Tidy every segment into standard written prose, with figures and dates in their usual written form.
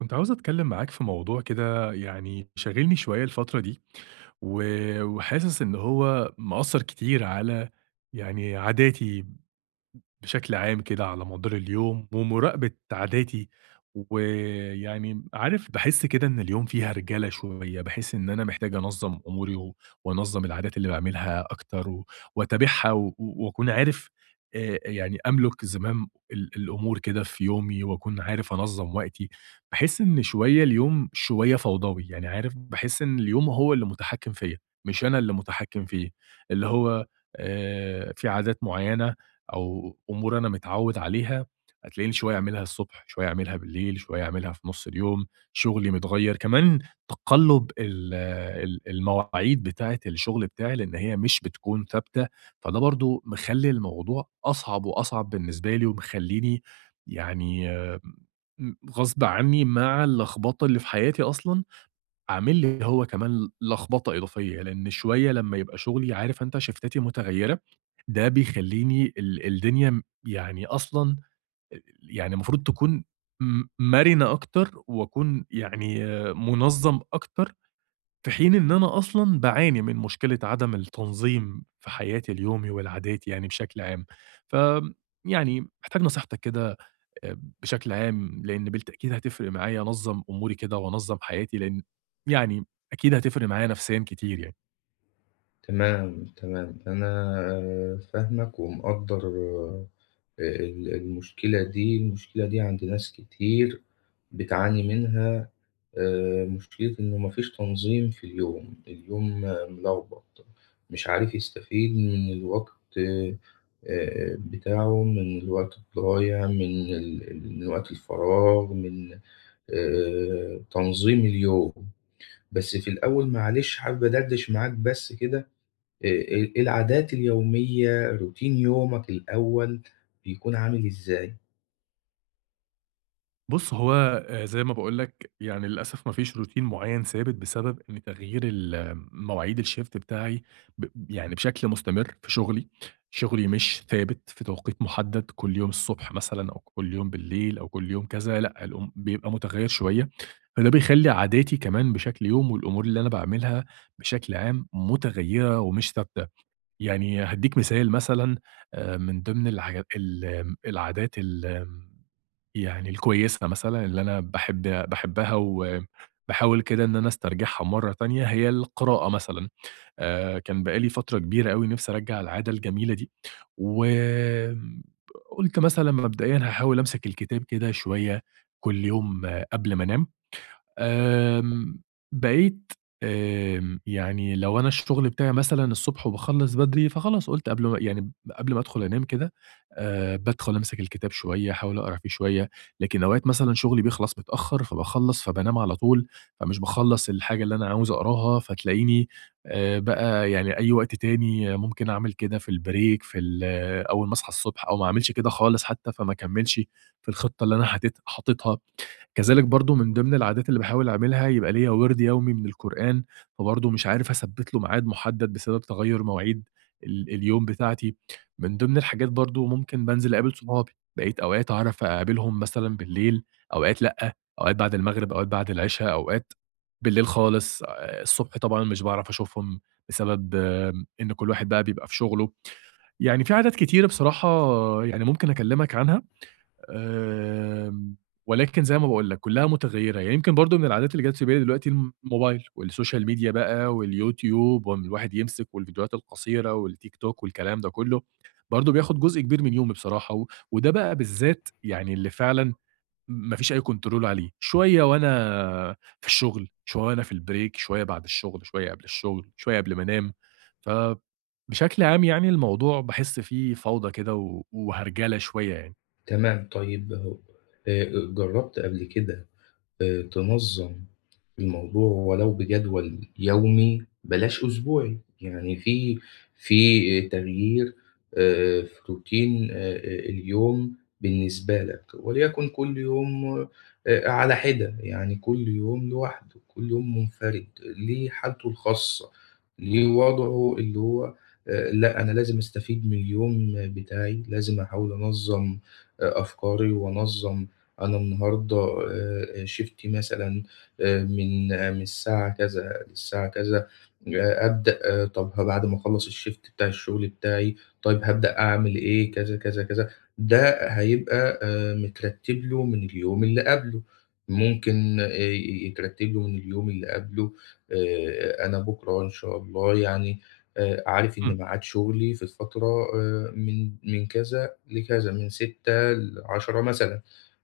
كنت عاوز أتكلم معاك في موضوع كده يعني شاغلني شوية الفترة دي و- وحاسس إن هو مأثر كتير على يعني عاداتي بشكل عام كده على مدار اليوم، ومراقبة عاداتي، ويعني عارف باحس كده إن اليوم فيه هرجلة شوية، باحس إن أنا محتاج أنظّم أموري و وأنظّم العادات اللي باعملها أكتر و- وأتابعها و و- وأكون عارف يعني أملك زمام الأمور كده في يومي وأكون عارف أنظّم وقتي، باحس إن شوية اليوم شوية فوضوي، يعني عارف باحس إن اليوم هو اللي متحكم فيّا، مش أنا اللي متحكم فيه، اللي هو في عادات معيّنة أو أمور أنا متعوّد عليها، هتلاقيني شوية أعملها الصبح، شوية أعملها بالليل، شوية أعملها في نُص اليوم، شغلي متغيّر، كمان تقلُّب ال المواعيد بتاعة الشغل بتاعي، لإن هي مش بتكون ثابتة، فده برضه مخلّي الموضوع أصعب وأصعب بالنسبة لي، ومخلّيني يعني غصب عنّي مع اللخبطة اللي في حياتي أصلًا، عامل لي هو كمان لخبطة إضافية، لإن شوية لمّا يبقى شغلي عارف أنت شيفتاتي متغيّرة ده بيخلّيني الدنيا يعني أصلًا يعني المفروض تكون مرِنة أكتر وأكون يعني آه، مُنظَّم أكتر، في حين إن أنا أصلًا باعاني من مشكلة عدم التنظيم في حياتي اليومي والعادات يعني بشكل عام. فآمم يعني محتاج نصيحتك كده بشكل عام، لإن بالتأكيد هتفرق معايا أنظَّم أموري كده وأنظَّم حياتي، لإن يعني أكيد هتفرق معايا نفسيًا كتير يعني. تمام، تمام. أنا فاهمك ومقدّر المشكلة دي، المشكلة دي عند ناس كتير بتعاني منها. مشكلة إنه ما فيش تنظيم في اليوم، اليوم ملخبط، مش عارف يستفيد من الوقت بتاعه، من الوقت الضايع، من ال ال من وقت الفراغ، من تنظيم اليوم. بس في الأول معلش حابب أدردش معاك بس كده. العادات اليومية، روتين يومك الأول بيكون عامل إزاي؟ بُص، هو زي ما باقول لك يعني للأسف ما فيش روتين معيّن ثابت بسبب إن تغيير ال مواعيد الShift بتاعي ب يعني بشكل مستمر في شغلي، شغلي مش ثابت في توقيت محدد كل يوم الصبح مثلًا أو كل يوم بالليل أو كل يوم كذا لأ، الأم بيبقى متغيّر شوية، فده بيخلّي عاداتي كمان بشكل يوم والأمور اللي أنا باعملها بشكل عام متغيّرة ومش ثابتة، يعني هادّيك مثال مثلًا من ضمن الحاجا ال العادات ال يعني الكويسة مثلًا اللي أنا باحبها وباحاول كده إن أنا استرجعها مرة تانية هي القراءة مثلًا، كان بقى لي فترة كبيرة أوي نفسي أرجّع العادة الجميلة دي، وآمم قُلت مثلًا مبدئيًا هاحاول أمسك الكتاب كده شوية كل يوم قبل ما أنام. آمم، بقيت يعني لو أنا الشغل بتاعي مثلًا الصبح وباخلّص بدري، فخلاص قُلت قبل ما يعني قبل ما أدخل أنام كده بادخل أمسك الكتاب شوية، أحاول أقرا فيه شوية، لكن أوقات مثلًا شغلي بيخلص متأخر، فباخلّص فبانام على طول، فمش باخلّص الحاجة اللي أنا عاوز أقراها، فتلاقيني بقى يعني أي وقت تاني ممكن أعمل كده في الbreak في ال أول ما أصحى الصبح أو ما أعملش كده خالص حتى، فما أكمّلش في الخطة اللي أنا حاططها. كذلك برضه من ضمن العادات اللي باحاول أعملها يبقى ليّا وِرد يومي من القرآن، فبرضه مش عارف أثبّت له ميعاد محدد بسبب تغيُّر مواعيد اليوم بتاعتي. من ضمن الحاجات برضه ممكن بانزل أقابل صحابي، بقيت أوقات أعرف أقابلهم مثلًا بالليل، أوقات لأ، أوقات بعد المغرب، أوقات بعد العشا، أوقات بالليل خالص، الصبح طبعًا مش باعرف أشوفهم بسبب آه، إن كل واحد بقى بيبقى في شُغله. يعني في عادات كتيرة بصراحة يعني ممكن أكلّمك عنها آمم، ولكن زي ما باقول لك كلّها متغيّرة، يعني يمكن برضه من العادات اللي جات في بالي دلوقتي الموبايل والسوشيال ميديا بقى واليوتيوب، وإن الواحد يمسك والفيديوهات القصيرة والتيك توك والكلام ده كلّه، برضه بياخد جزء كبير من يومي بصراحة، و وده بقى بالذات يعني اللي فعلًا ما فيش أي control عليه، شوية وأنا في الشغل، شوية وأنا في الbreak، شوية بعد الشغل، شوية قبل الشغل، شوية قبل ما أنام، فبشكل عام يعني الموضوع باحس فيه فوضى كده و وهرجلة شوية يعني. تمام، طيب. هو آآ جرّبت قبل كده تنظم الموضوع ولو بجدول يومي بلاش أسبوعي؟ يعني في تغيير في روتين اليوم بالنسبة لك، وليكن كل يوم على حدة، يعني كل يوم لوحده، كل يوم منفرد ليه حالته الخاصة، ليه وضعه اللي هو لا أنا لازم أستفيد من اليوم بتاعي، لازم أحاول أنظم أفكاري وأنظم. أنا النهاردة شيفتي مثلًا من الساعة كذا للساعة كذا. أبدأ طَب بعد ما أخلّص الشيفت بتاع الشغل بتاعي، طيب هابدأ أعمل إيه؟ كذا، كذا، كذا. ده هيبقى مترتِّب له من اليوم اللي قبله، ممكن ي يترتِّب له من اليوم اللي قبله. أنا بُكرة إن شاء الله يعني عارف إن إمم، ميعاد شغلي في الفترة من كذا لكذا، من 06:00 ل10:00 مثلًا.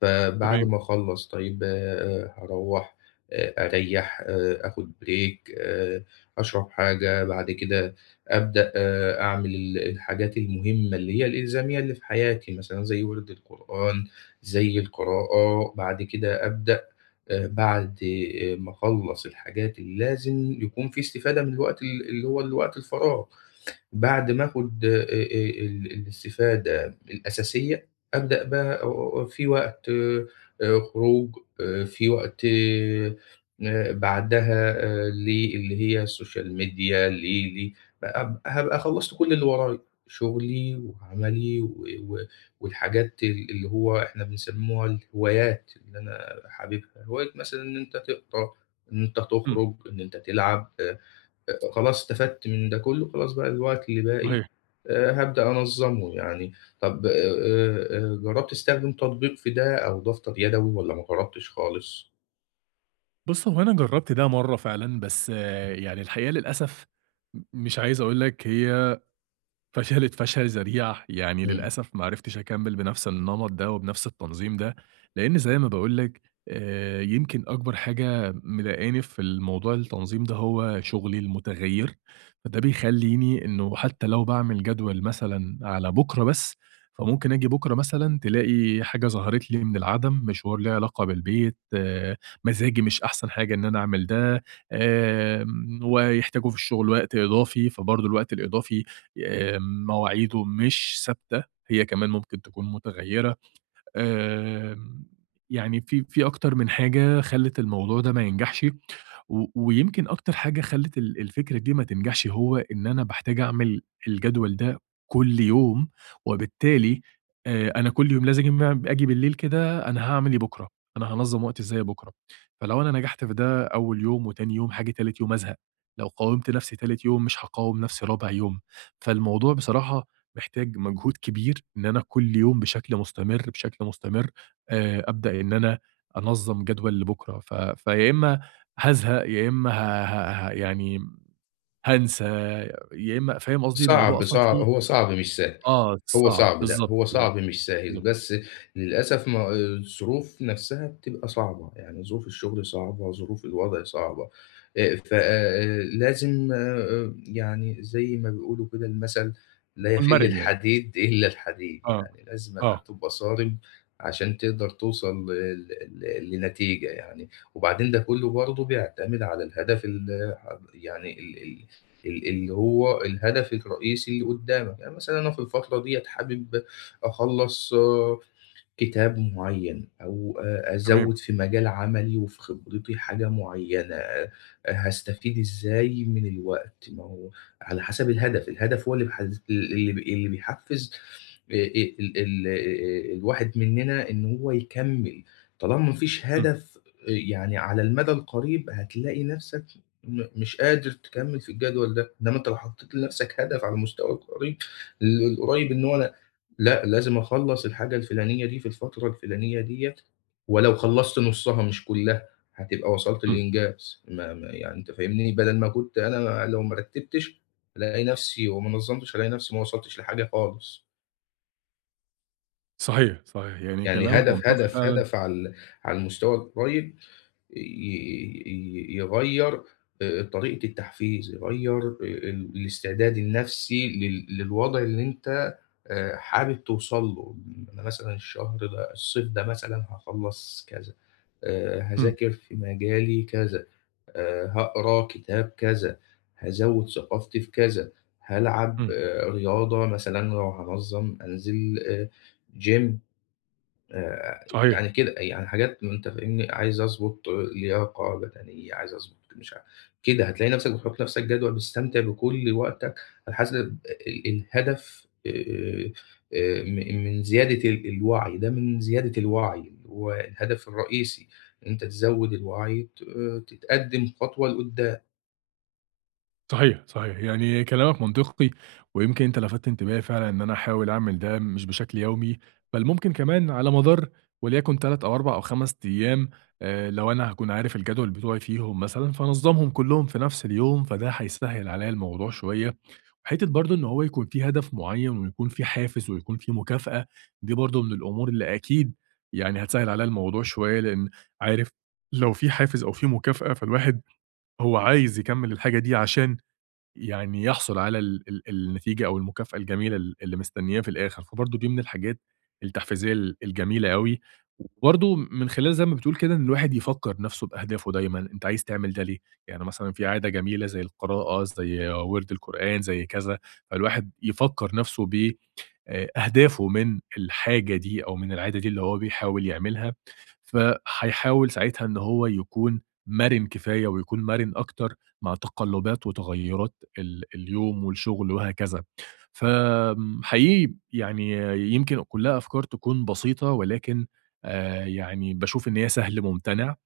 فبعد تمام. ما أخلّص، طيب هاروّح أريّح، آخُد break، أشرب حاجة، بعد كده أبدأ أعمل الحاجات المهمة اللي هي الإلزامية اللي في حياتي، مثلًا زي ورد القرآن، زي القراءة. بعد كده أبدأ بعد ما أخلّص الحاجات اللي لازم يكون في استفادة من الوقت اللي هو الوقت الفراغ. بعد ما آخُد ال الاستفادة الأساسية، أبدأ بقى في وقت خروج، في وقت بعدها للي هي السوشيال ميديا. ل ل بقى هابقى خلّصت كل اللي ورايا، شغلي وعملي و و والحاجات اللي هو إحنا بنسمّوها الهوايات اللي أنا حاببها، هواية مثلًا إن أنت تقرا، إن أنت إمم، تخرج، إن أنت تلعب. خلاص استفدت من ده كلّه، خلاص بقى الوقت اللي باقي صحيح. هابدأ أنظّمه يعني. طب جرّبت تستخدم تطبيق في ده أو دفتر يدوي والّا ما جرّبتش خالص؟ بُص، هو أنا جرّبت ده مرّة فعلًا، بس آه، يعني الحقيقة للأسف مش عايز أقول لك هي فشلت فشل ذريع، يعني إمم. للأسف ما عرفتش أكمّل بنفس النمط ده وبنفس التنظيم ده، لإن زي ما باقول لِك يمكن أكبر حاجة مضايقاني في الموضوع التنظيم ده هو شغلي المتغيّر، فده بيخلّيني إنه حتى لو باعمل جدول مثلًا على بُكرة بس، فممكن آجي بُكرة مثلًا تلاقي حاجة ظهرت لي من العدم، مشوار ليه علاقة بالبيت، مزاجي مش أحسن حاجة إن أنا أعمل ده، ويحتاجوا في الشغل وقت إضافي، فبرضه الوقت الإضافي مواعيده مش ثابتة، هي كمان ممكن تكون متغيّرة. آمم، يعني في أكتر من حاجة خلّت الموضوع ده ما ينجحش، و ويمكن أكتر حاجة خلّت الفكرة دي ما تنجحش هو إن أنا باحتاج أعمل الجدول ده كل يوم، وبالتالي أنا كل يوم لازم آجي بالليل كده أنا هاعمل إيه بكرة، أنا هانظّم وقتي إزاي بكرة، فلو أنا نجحت في ده أول يوم وتاني يوم هاجي تالت يوم أزهق، لو قاومت نفسي تالت يوم مش هاقاوم نفسي رابع يوم، فالموضوع بصراحة محتاج مجهود كبير إن أنا كل يوم بشكل مستمر، بشكل مستمر أبدأ إن أنا أنظّم جدول لبُكرة، فيا إمّا هازهق، يا إمّا ه ه ه يعني هانسى، يا إمّا فاهم قصدي؟ الموضوع صعب، أصلًا صعب، فيه هو صعب مش سهل، آه، هو صعب، صعب. لأ، بالضبط، هو بالضبط، صعب مش سهل، بالضبط، بس للأسف ما الظروف نفسها بتبقى صعبة، يعني ظروف الشغل صعبة، ظروف الوضع صعبة. ف لازم يعني زي ما بيقولوا كده المثل: لا يكون يَخِلّ مرِن يعني، الحديد إلا الحديد، آه، يعني لازمًا آه، هتبقى صارم عشان تقدر توصل ل ل لنتيجة يعني. وبعدين ده كُلّه برضه بيعتمد على الهدف ال ح يعني ال ال ال اللي هو الهدف الرئيسي اللي قدامك. يعني مثلًا أنا في الفترة ديّة حابب أخلّص كتاب معيّن أو تمام، أزوّد في مجال عملي وفي خبرتي حاجة معيّنة، هاستفيد إزاي من الوقت؟ ما هو على حسب الهدف. الهدف هو اللي بيحز، اللي اللي بيحفّز ال ال الواحد مننا إن هو يكمّل. طالما ما فيش إمم، هدف، يعني على المدى القريب هتلاقي نَفْسك مش قادر تكمّل في الجدول ده. إنّما أنت لو حطيت لنَفْسك هدف على المستوى القريب، القريب، إن هو أنا لأ، لازم أخلّص الحاجة الفلانية دي في الفترة الفلانية ديّة، ولو خلّصت نُصّها مش كُلّها، هتبقى وصلت إمم، لإنجاز. ما ما يعني أنت فاهمني، بدل ما كنت أنا لو ما رتّبتش ألاقي نفسي، وما نظّمتش ألاقي نفسي ما وصلتش لحاجة خالص. صحيح، صحيح، يعني يعني كلامك هدف، منطقي هدف، فعلًا، هدف على على المستوى القريب ي ي يغيّر طريقة التحفيز، يغيّر ال الاستعداد النفسي للوضع اللي أنت حابب توصل له. أنا مثلًا الشهر ده، الصيف ده مثلًا هاخلّص كذا، إمم، هاذاكر في مجالي كذا، هاقرا كتاب كذا، هازوّد ثقافتي في كذا، هالعب إمم، رياضة، مثلًا لو هانظّم أنزل gym آآ صحيح. يعني كده. يعني حاجات، ما أنت فاهمني، عايز أضبط لياقة بدنية، عايز أضبط مش عارف كده. هتلاقي نَفْسك بتحُط لنَفْسك جدول، بتستمتع بكل وقتك على حسب الهدف. م من زيادة الوعي، ده من زيادة الوعي اللي هو الهدف الرئيسي، إن أنت تزوّد الوعي تتقدِّم خطوة لقدّام. صحيح، صحيح، يعني كلامك منطقي، ويمكن أنت لفتت انتباهي فعلًا إن أنا أحاول أعمل ده مش بشكل يومي، بل ممكن كمان على مدار وليكن 3 أو 4 أو 5 أيام، لو أنا هاكون عارف الجدول بتوعي فيهم مثلًا، فأنظمهم كلهم في نفس اليوم، فده هيسهل عليَّ الموضوع شوية، وحتة برضه إن هو يكون في هدف معين ويكون في حافز ويكون في مكافأة، دي برضه من الأمور اللي أكيد يعني هتسهل عليَّ الموضوع شوية، لأن عارف لو في حافز أو في مكافأة، فالواحد هو عايز يكمل الحاجة دي عشان يعني يحصل على ال ال النتيجة أو المكافأة الجميلة اللي مستنياه في الآخر، فبرضه دي من الحاجات التحفيزية الجميلة أوي، وبرضه من خلال زي ما بتقول كده إن الواحد يفكّر نفسه بأهدافه دايمًا، أنت عايز تعمل ده ليه؟ يعني مثلًا في عادة جميلة زي القراءة، زي وِرد القرآن، زي كذا، فالواحد يفكّر نفسه أهدافه من الحاجة دي أو من العادة دي اللي هو بيحاول يعملها، فهيحاول ساعتها إن هو يكون مرِن كفاية ويكون مرِن أكتر مع تقلُّبات وتغيُّرات اليوم والشغل وهكذا. فآمم حقيقي يعني يمكن كُلّها أفكار تكون بسيطة ولكن يعني باشوف إن هي سهل مُمتنع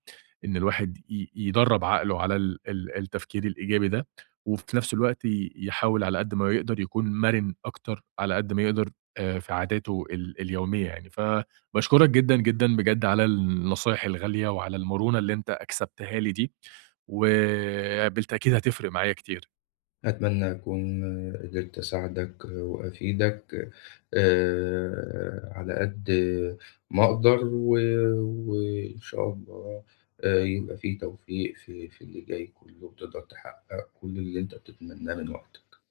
إن الواحد يدرّب عقله على ال ال التفكير الإيجابي ده، وفي نفس الوقت يحاول على قد ما يقدر يكون مرن أكتر على قد ما يقدر في عاداته اليومية يعني، فباشكرك جدًا، جدًا بجد على النصايح الغالية وعلى المرونة اللي أنت أكسبتها لي دي، وبالتأكيد هتفرق معايا كتير. أتمنى أكون قدرت أساعدك وأفيدك على قد ما أقدر، و- وإن شاء الله يبقى فيه توفيق في اللي جاي كله وتقدر تحقق كل اللي أنت بتتمناه من وقتك.